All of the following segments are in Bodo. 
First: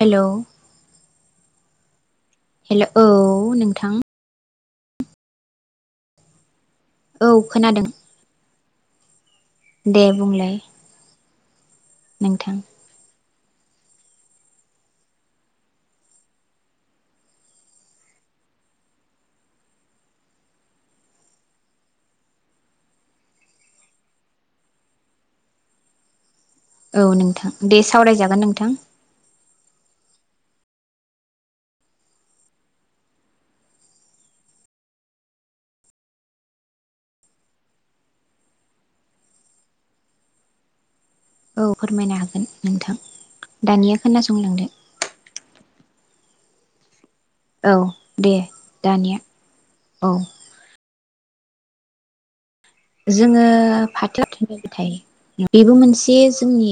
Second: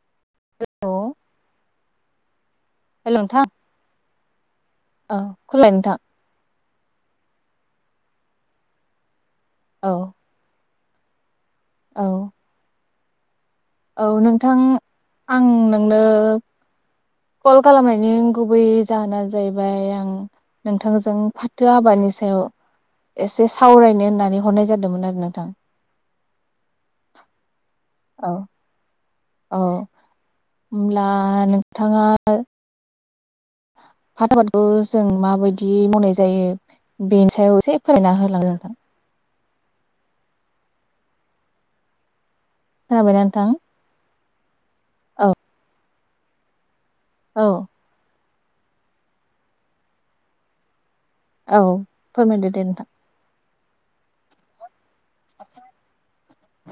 हेलौ औ हेल' नोंथां हेलौऔ नोंथां [unintelligible] औ खोनादों औ दे बुंलाय औ नोंथां औ नोंथां आं नोंनो कल खालामनायनि गुबै जाहोना जाहैबाय आं नोंथांजों फाथो आबादनि सायाव एसे सावरायनो होननानै हरनाय जादोंमोन आरो नोंथां औ नोंथां दे औ सावरायजागोन नोंथां औ होमब्ला नोंथाङा [unintelligible] जों माबायदि मावनाय जायो बेनि सायाव एसे फरायना होलांदो औ फोरमायनो हागोन। नोंथां दानिया खोनासंलांदो। औ औ दे दानिया औ औ फोरमायदो दे। नोंथां जोङो [unintelligible] बेबो मोनसे [unintelligible]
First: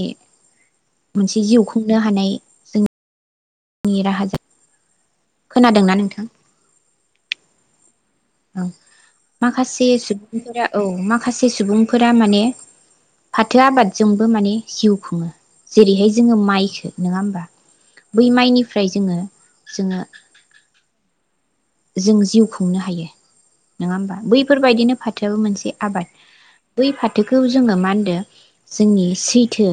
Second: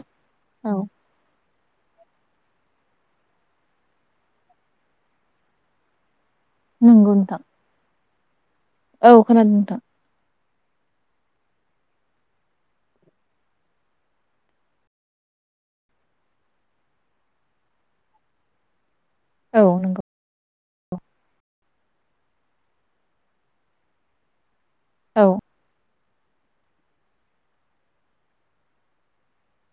औ मोनसे जिउ खुंनो हानाय जोंनि राहाजों खोनादोंना नोंथां? नोंगौ नोंथां। औ खोनादों नोंथां माखासे [unintelligible] औ माखासे सुबुंफोरा माने फाथो आबादजोंबो माने जिउ खुङो जेरैहाय जोङो माइखो नङा होमबा बै माइनिफ्राय जोङो औ जोङो नंगौ जों जिउ खुंनो हायो नङा होमबा बै फोरबायदिनो औ फाथोआबो मोनसे आबाद। बै फाथोखौ जोङो मा होनदो जोंनि सैथो।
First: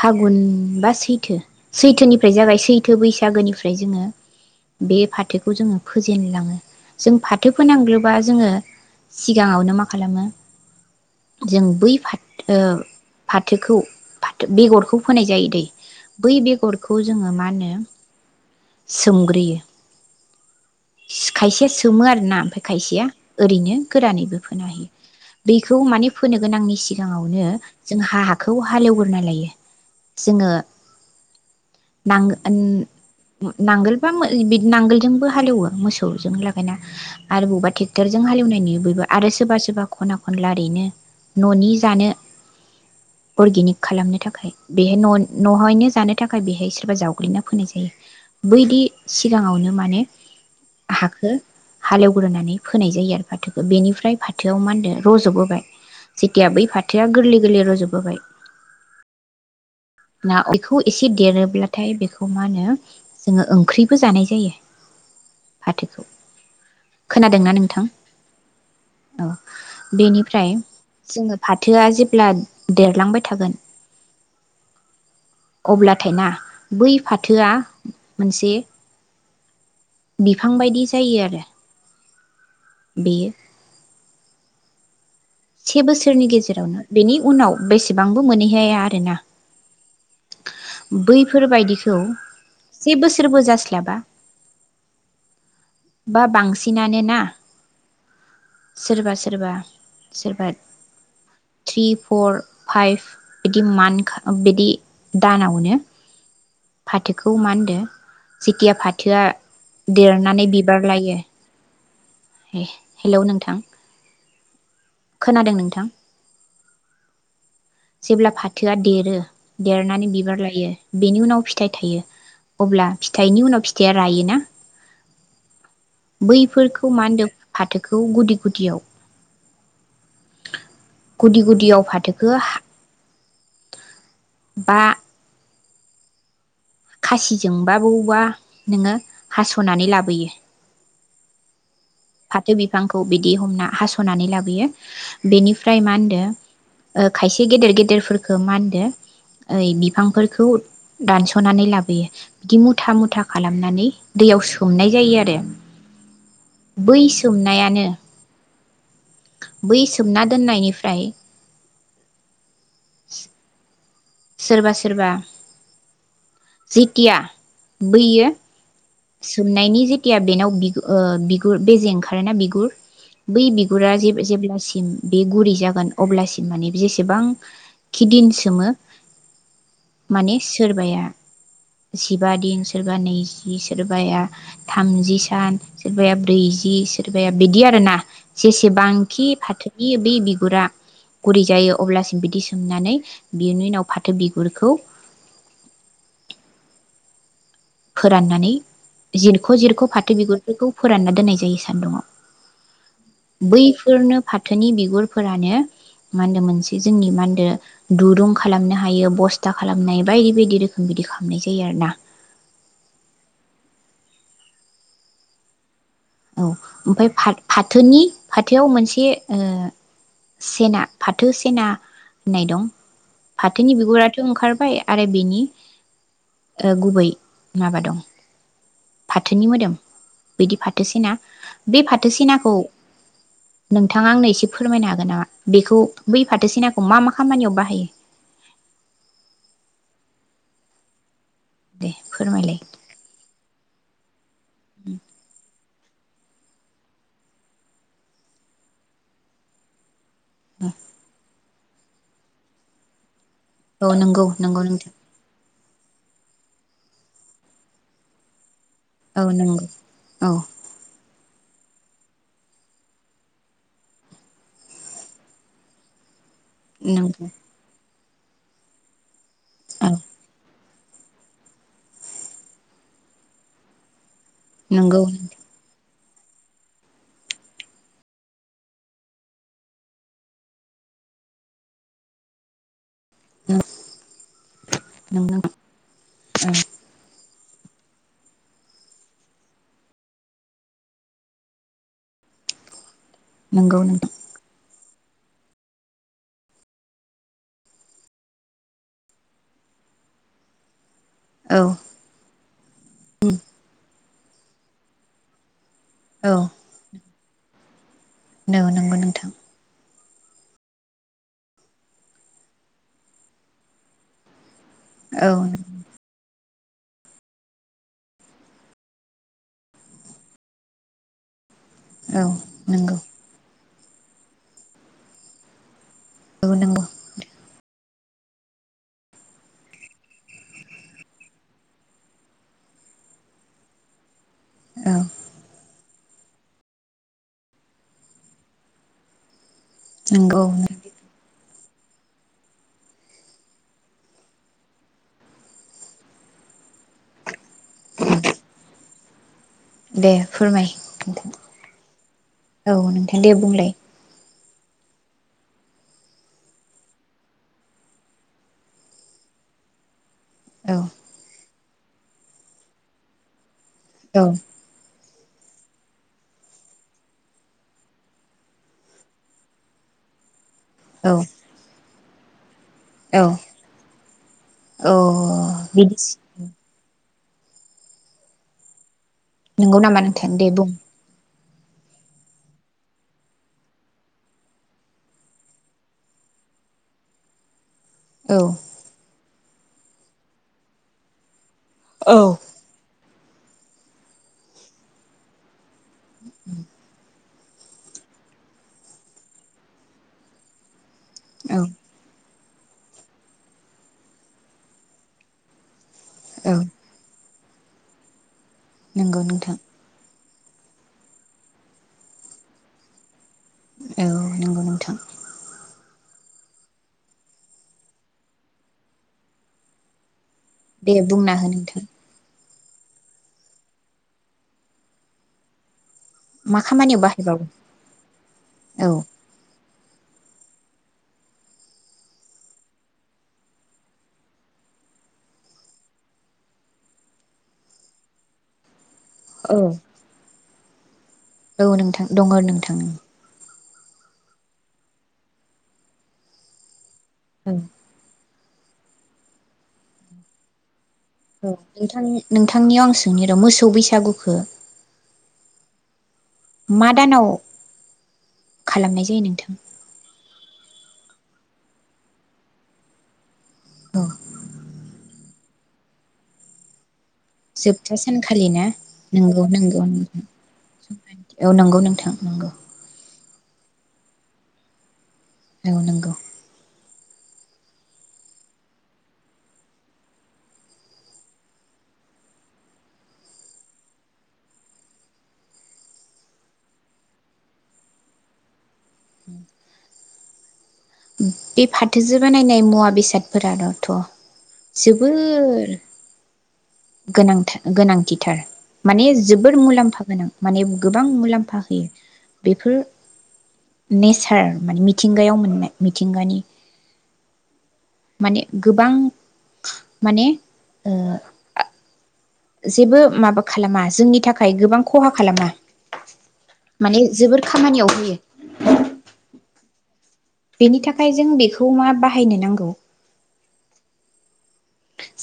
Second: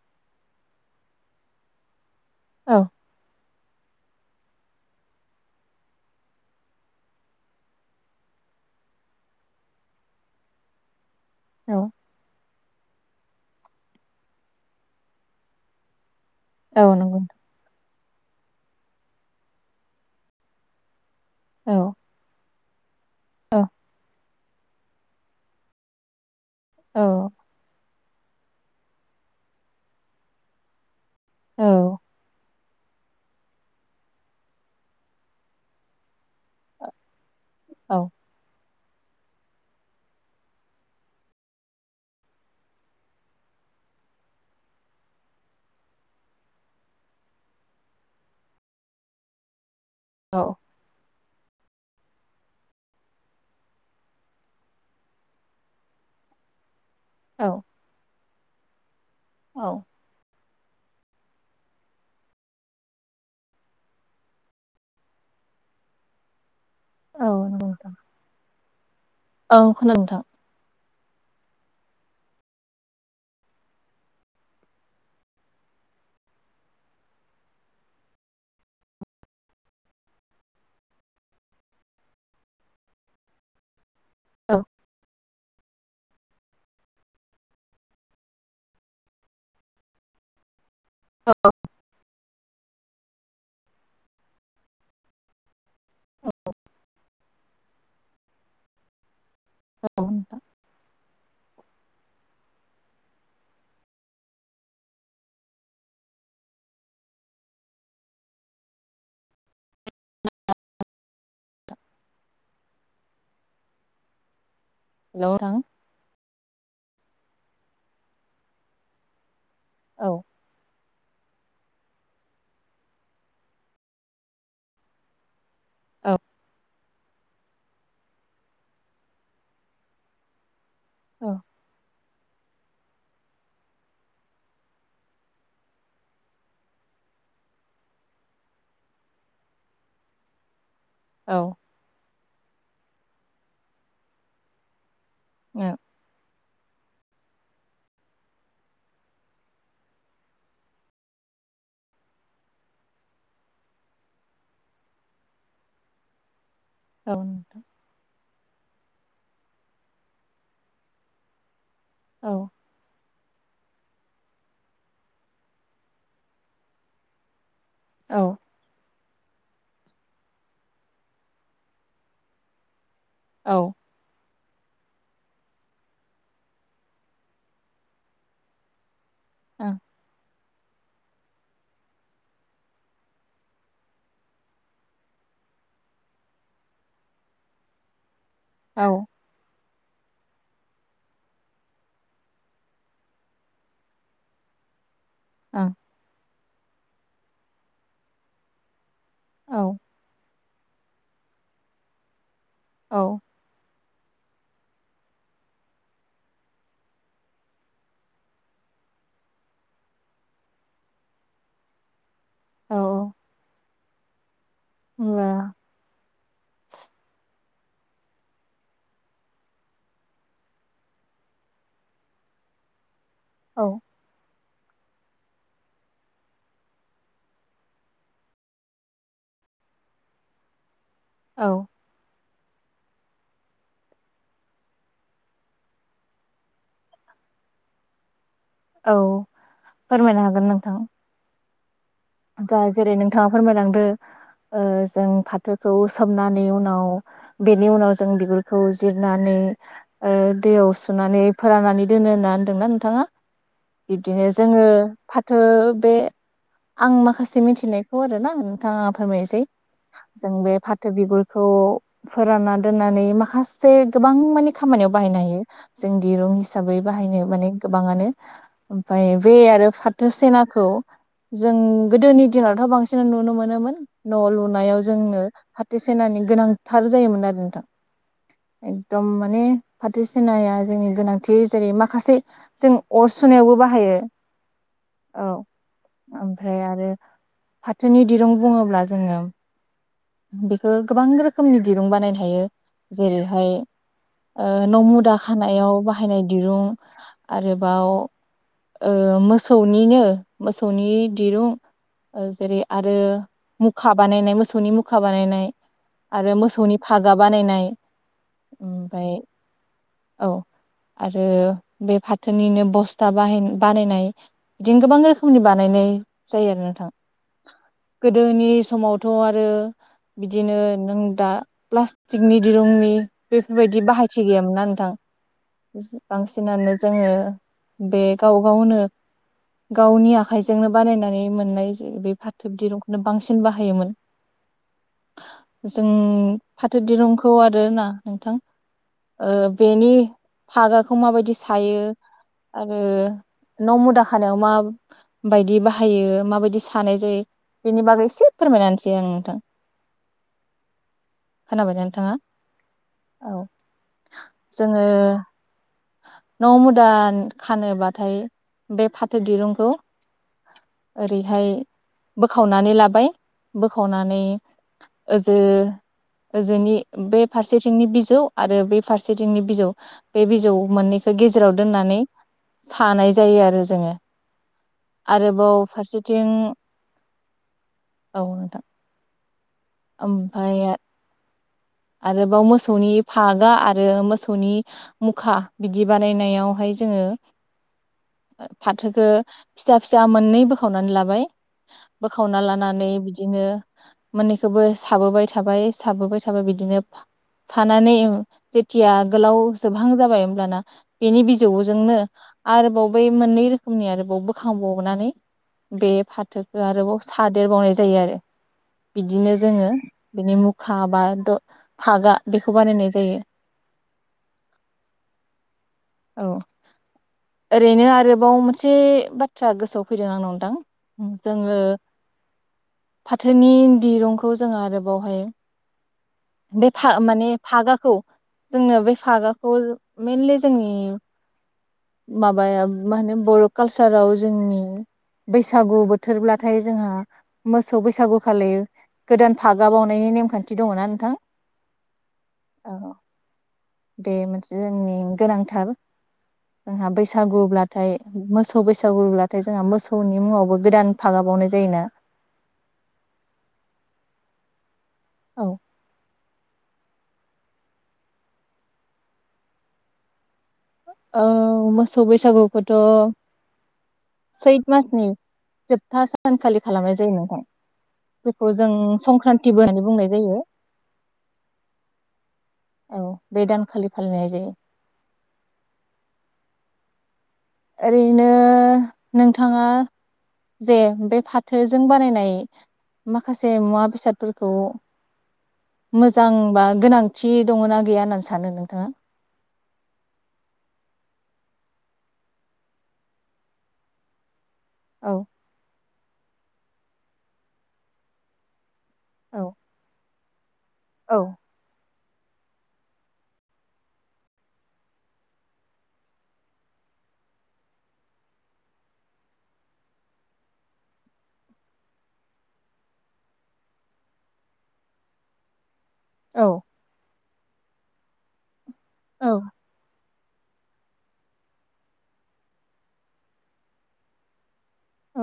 फागुन बा सैथो -सैथोनि [unintelligible] जाबाय औ सैथो बैसागोनिफ्राय [unintelligible] जोङो बे फाथोखौ जोङो फोेजेनलाङो जों फाथो फोनांग्रोबा जोङो सिगाङावनो मा खालामो जों औ बै [unintelligible] ओ फाथोखौ बेगरखौ फोनाय जायो दै बै औ बेगरखौ नंगौ जोङो मा होनो सोमग्रोयो । खायसे नोंथां। सोमो आरोना। खायसेया औ ओरैनो गोरानैबो फोना होयो बेखौ माने फोनो गोनांनि औ सिगाङावनो जों हा-हाखौ हालेवग्रोना लायो। जोङो औ आं नांगोलबा नांगोलजोंबो हालेवो मोसौ जों लागायना आरो बबा औ टेखटरजों हालवनाय नुयो। बयबो आरो सोरबा सोरबा खना खन ओरैनो न'नि जानो अर्गेनिक खालामनो थाख खाय बेहाय न' न'हायनो जानो थाखाय बेहाय सोरबा जावग्लिना फोनाय जायो बैदि सिगाङावनो माने औ खो हालेवग्रोनानै फोनाय जायो आरो फाथोखौ बेनिफ्राय फाथोआव मा होनो रज'बोबाय जेथिया बै फाथ थोआ गोरलै औ गोरलै रजबोबाय औ ना बेखौ एसे देरोब्लाथाय बेखौ मा होनो जोङो ओंख्रिबो जानाय जायो फाथोखौ। औ खोनादोंना नंगौ नोंथां? औ खोनादों नोंथां बेनिफ्राय जोङो फाथोआ जेब्ला देरलांबाय थागोन। अब्लाथाय ना बै फाथोआ मोनसे बिफां बायदि जायो आरो। बेयो औ से बोसोरनि गेजेरावनो बेनि उनाव बेसेबांबो मोनहैहाया आरोना औ बैफोरबायायदिखौ से बोसोरबो जास्लाबा बा बांसिनानो ना सोरबा सोरबा औ नोंथां सोरबा थ्रि फर फाइभ बिदि मान्थ बिदि दानावनो फाथोखौ मा होनदों जेथिया फाथोआ देरनानै बिबार लायो। ए हेलौ नोंथां खोनादों नोंथां जेब्ला फाथोआ देरो देरनानै औ बिबार लायो। बेनि उनाव फिथाइ थायो अब्ला फिथाइनि उनाव फिथाइया रायोना औ बैफोरखौ खौ मा होन्दों फाथोखौ गुदि गुदियाव गुदि औ गुदियाव फाथो गो बा खासिजोंबा बवबा नोङो हास'नानै लाबोयो। औ फाथो बिफांखौ बिदि हमना हास'नानै लाबोयो। बेनिफ्राय मा होनदों खायसे गेदेर गेदेरफोरखौ मा होनदो ओइ बिफांफोरखौ दानस'नानै लाबोयो बिदि मुथा -मुथा खालामनानै दैयाव सोमनाय जायो आरो बै औ नोंथां। सोमनायानो बै सोमना दोननायनिफ्राय औ [inaudible] सोरबा- सोरबा जिथिया औ बैयो औ सोमनायनि जेथिया बेनाव बि ओ बिगुर बेजे ओंखारोना बिगुर बै ओं बिगुरा जे जेब्ला सिम बे गुरै जागोन अब्लासिम माने जेसेबां खिदिन सोमो माने सो सोरबाया जिबा दिन सोरबा नैजि सोरबाया थामजि सान सोरबाया ब्रैजि सोरबाया बिदि आरो ना औ ओं जेसेबांखि फाथो बि बै बिगुरा गुरै जायो अब्लासिम बिदि सोमनानै बिनि उनाव फाथो बिगुरखौ औ फोराननानै जिरख' औ औ -जिरख' फाथो बिगुरफोरखौ फोरानना दोननाय जायो औ सान्दुंआव बै बेफोरनो फाथोनि बिगुरफोरानो मा होनो मोनसे जोंनि मा होनदो दुरुं खालामनो हायो बस्था खालामनो हायो बायदि -बायदि रोखोम बिदि खालामनाय जायो आरो ना औ -औ मा औ ओमफ्राय फा फाथोनि फाथोआव मोनसे सेना फाथो सेना होननाय दं औ फाथोनि बिगुराथ ओंखार फाय आरो बेनि गुबै माबा दं। फाथोनि मोदोम बिदि फा थो सेना औ बे फाथोसिना खौ नोंथाङा आंनो एसे फोरमायनो हागोन नामा बेखौ बै फाथो सेनाखौ मा मा खामानियाव बाहायो? औ फोरमायनो हागोन नोंथां। दे फोरमायलाय दा जेरै नोंथाङा फोरमायलांदो ओ जों फाथो खौ सोमनानै उनाव बेनि उनाव जों बिगुरखौ जिरनानै ओ दैयाव सुनानै फोराननानै दोनो होनना होनदोंना नोंथाङा औ नंगौ बिब्दिनो नंगौ जोङो नोंथां फाथो बे आं माखासे मिथिनायखौ आरोना थाङा औ फोरमायनोसै। नंगौ जों औ बे फाथो बिगुर खौ फोरानना दोननानै माखासे गोबां माने खामानियाव बाहायनो हायो जों दिरुं हिसाबै बाहायनो नंगौ माने गोबाङानो ओमफ्राय बे आरो औ फाथो सेनाखौ जों गोदोनि दिनावथ' बांसिन नुनो मोनोमोन न' लुनायाव नंगौ जोंनो फाथो सेनानि गोनांथार जायोमोन आरो नोंथां। एकदम माने फाथो सेनाया जोंनि गोनांथि जेरै माखासे जों अर सुनायावबो बाहायो नों औ। ओमफ्राय आरो फाथोनि दिरुं बुङोब्ला जोङो बेखौ गोबां रोखोमनि दिरुं बानायनो हायो। जेरैहाय नंगौ नोंथां ओ न'मु दा खानायाव बाहायनाय दिरुं आरोबाव ओ मोसौनिनो मो सौनि दिरूं औ ओ जेरै आरो मुखा बानायनाय मोसौनि मुखा बानायनाय आरो मोसौनि फा गा बानायनाय नो नोंगौ ओमफ्राय नोंथां औ आरो बे फाथोनिनो बस्था बाहाय बानायनाय बिदिनो गोबां औ रोखोमनि बानायनाय जायो आरो नों थां। गोदोनि समावथ' आरो बिदिनो नों दा औ प्लास्टिकनि दिरुंनि नंगौ बेफोरबाय बाहायथि गैयामोनना नोंथां औ बांसिनानो नंगौ जोङो बे गाव गावनो गावनि आखाइजोंनो बानायनानै मोननाय जे बे फाथोब दिरुंखौनो बांसिन बाहायोमोन औ जों फाथो दिरुंखौ आरोना नोंथां ओ बेनि नंगौ फागाखौ माबायदि स थायो आरो न मुदा खानायाव मा बायदि बाहायो माबायदि सा थानाय जायो बेनि बागै एसे फोरमायनासै आं नोंथां दे फोरमाय नोंथां खोनाबाय नोंथाङा औ नोंथां दे औ। बुंलाय जोङो न मुदा खानोबाथाय बे फाथो दिरुंखौ औ ओरैहाय बोखावनानै लाबाय औ बोखावनानै ओस ओ ओजोंनि बे फारसेथिंनि बिजौ आरो बे फारसेथिंनि बिजौ बे बिजौ औ मोननैखो गेजेराव दोननानै सानाय औ जायो आरो जोङो औ आरोबाव बिदि फारसेथिं औ नोंथां नोंगौ नामा नोंथां दे बुं ओमफ्राय आरोबाव मोसौनि फागा आरो मोसौनि मुखा बिदि बानायनायावहाय जोङो औ फाथोखो फिसा फिसा मोननै बोखावनानै लाबाय औ बोखावना लानानै बिदि बिदिनो मोननैखौबो साबोबाय थाबाय साबोबाय थाबाय बि दिनो फानानै जेथिया गोलाव जोबहां जाबाय होमब्लाना बेनि औ बिजौजोंनो आरोबाव बै मोननै रोखोमनि आरोबाव बोखांबावनानै बे औ फाथोखौ आरोबाव सादेरबावनाय जायो आरो नंगौ बिदिनो नोंथां जोङो बेनि मुखा बा द फागा बेखौ बानायनाय जायो। औ नंगौ नोंथां औ ओरैनो आरोबाव मोनसे बाथ्रा गोसोआव फैदों आंनाव नोंथां दे बुंना हो जोङो नोंथां फाथोनि दिरुंखौ जोङो आरोबावहाय मा बे फा खामानियाव माने बाहायबावो फागाखौ जोंनो औ बे फागाखौ मइेनलि जोंनि माबाया मा होनो बर' कालसाराव जोंनि बैसागु बोथोरब्लाथाय जोंहा मोसौ बैसागु खालि गोदान औ फागा बावनायनि नेम खान्थि दङ ना नोंथां औ नोंथां दङ नोंथां औ बे मोनसे जोंनि गोनांथार जोंहा बैसा औ सागोब्लाथाय मोसौ बैसागुब्लाथाय जोंहा मोसौनि मुङावबो गोदान फागा बावनाय औ जायोना नोंथां नोंथांनियाव आं सोंनि र मोसौ बैसागुखौ औ मा दानाव खालामनाय जायो नोंथां औ मोसौ बैसागुखौथ औ सैथ मासनि जोबथा सानखालि खालामनाय जायोनो जोबथा सानखालि ना? नोंगौ संक्रान्तिबो नोंगौ होननानै बुंनाय नोंथ जायो औ नंगौ नोंथां नंगौ। औ बे दानखालि फालिनाय जायो। औ नोंगौ। ओरैनो नोंथाङा जे बे फाथोजों बानायनाय माखासे मुवा बेसादफोरखौ मोजां बा गोनांथि दङ ना गैया होननानै सानो नोंथाङा। उम। बे फाथोजो बानायनाय मुवा बेसादफोरानोथ' औ जोबोर गोनांथा गोनांथिथार। माने औ जोबोर मुलाम्फा गोनां‌। माने गोबां औ मुलाम्फा होयो। बेफोर नेचार माने मिथिंगायाव मोननाय मिथिंगानि माने गोबां माने ओ जेबो माबा खालामा जोंनि थाखाय गोबां खहा खालामा। औ माने जोबोर खामानियाव होयो। औ। बेनि थाखाय जों बेखौ मा बाहायनो नांगौ?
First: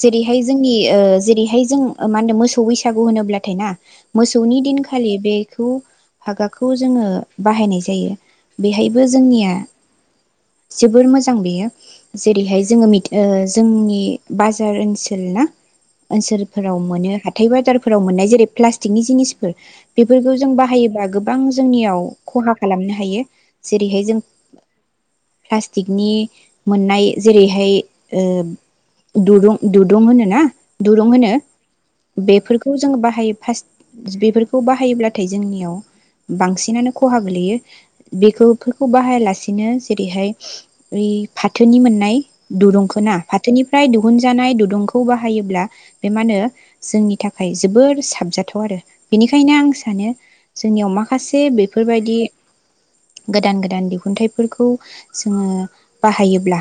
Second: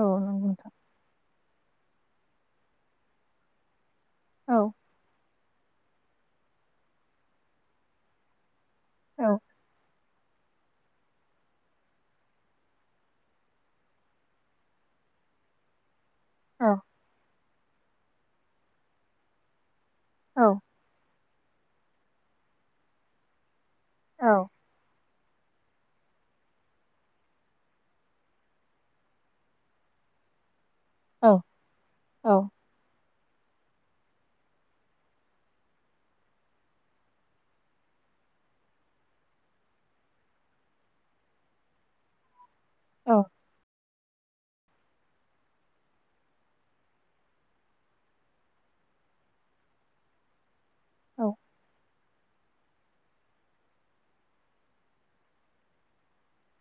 औ नंगौ नोंथां जोंनि ओ जेरैहाय जों मा होनो मोसौ बैसागु होनोब्लाथाय ना मोसौनि औ दिनखालि बे खौ हागाखौ जोङो बाहायनाय जायो। बेहायबो औ जोंनिया जोबोर मोजां बेयो जेरैहाय जोङो मिथ-ओ जोंनि बाजार ओनसोल ना औ ओनसोलफोराव मोनो हा थाइ बाजारफोराव मोननाय जेरै प्लास्टिकनि जिनिसफोर बेफोरखौ औ जों बाहायोबा गोब बां जोंनियाव खहा खालामनो हायो। जेरैहाय जों औ प्लास्टिकनि मोननाय जेरैहाय ओ दुरुं दुरुं होनो ना दुरुं औ होनो औ बेफोरखौ जोङो बाहायो। फास बेफोरखौ बाहायोब्लाथाय जोंनियाव बांसिनानो खहा गोलैयो बेफोरखौ बाहायालासेनो जेरैहाय ओइ फाथोनि मोननाय दुरुंखो ना औ फाथोनि फ्राय दिहुनजानाय दुदुंखौ बाहायोब्ला बे मा ओनो जोंनि थाखाय जोबोर साबजाथाव आरो बेनिखायनो आं सानो जोंनियाव औ माखासे बेफोरबायद दि गोदान गोदान दिहुनथाइफोरखौ जोङो बाहायोब्ला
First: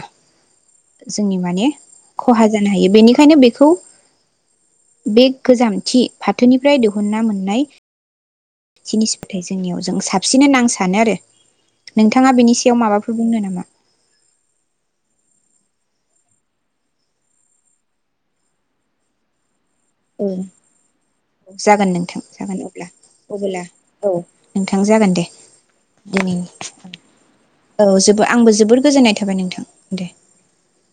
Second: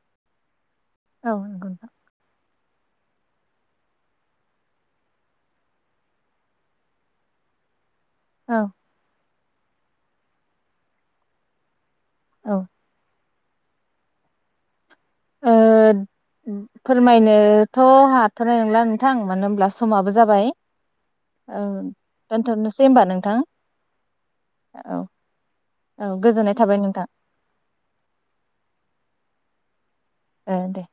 औ जोंनि माने नंगौ नोंथां खहा जानो हायो बेनिखायनो बेखौ बे गोजामथि फाथोनिफ्राय दिहुनना मोननाय औ जिनिस नाथाय जोंनियाव जों साबसिन होना आं सानो आरो। नोंथाङा बेनि औ सायाव माबाफोर बुंनो नामा? ना ओ फोरमायनोथ' हाथ'नाय नंला नोंथां मानो होमब्ला औ जागोन नोंथां जागोन दोनथ'नोसै अब्ला होमबा नोंथां अब्ला औ नोंथां औ जागोन दे औ दिनै गोजोननाय थाबाय नोंथां औ जोबो आंबो जोबोर गोजोननाय थाबाय नोंथां। दे। ओ दे।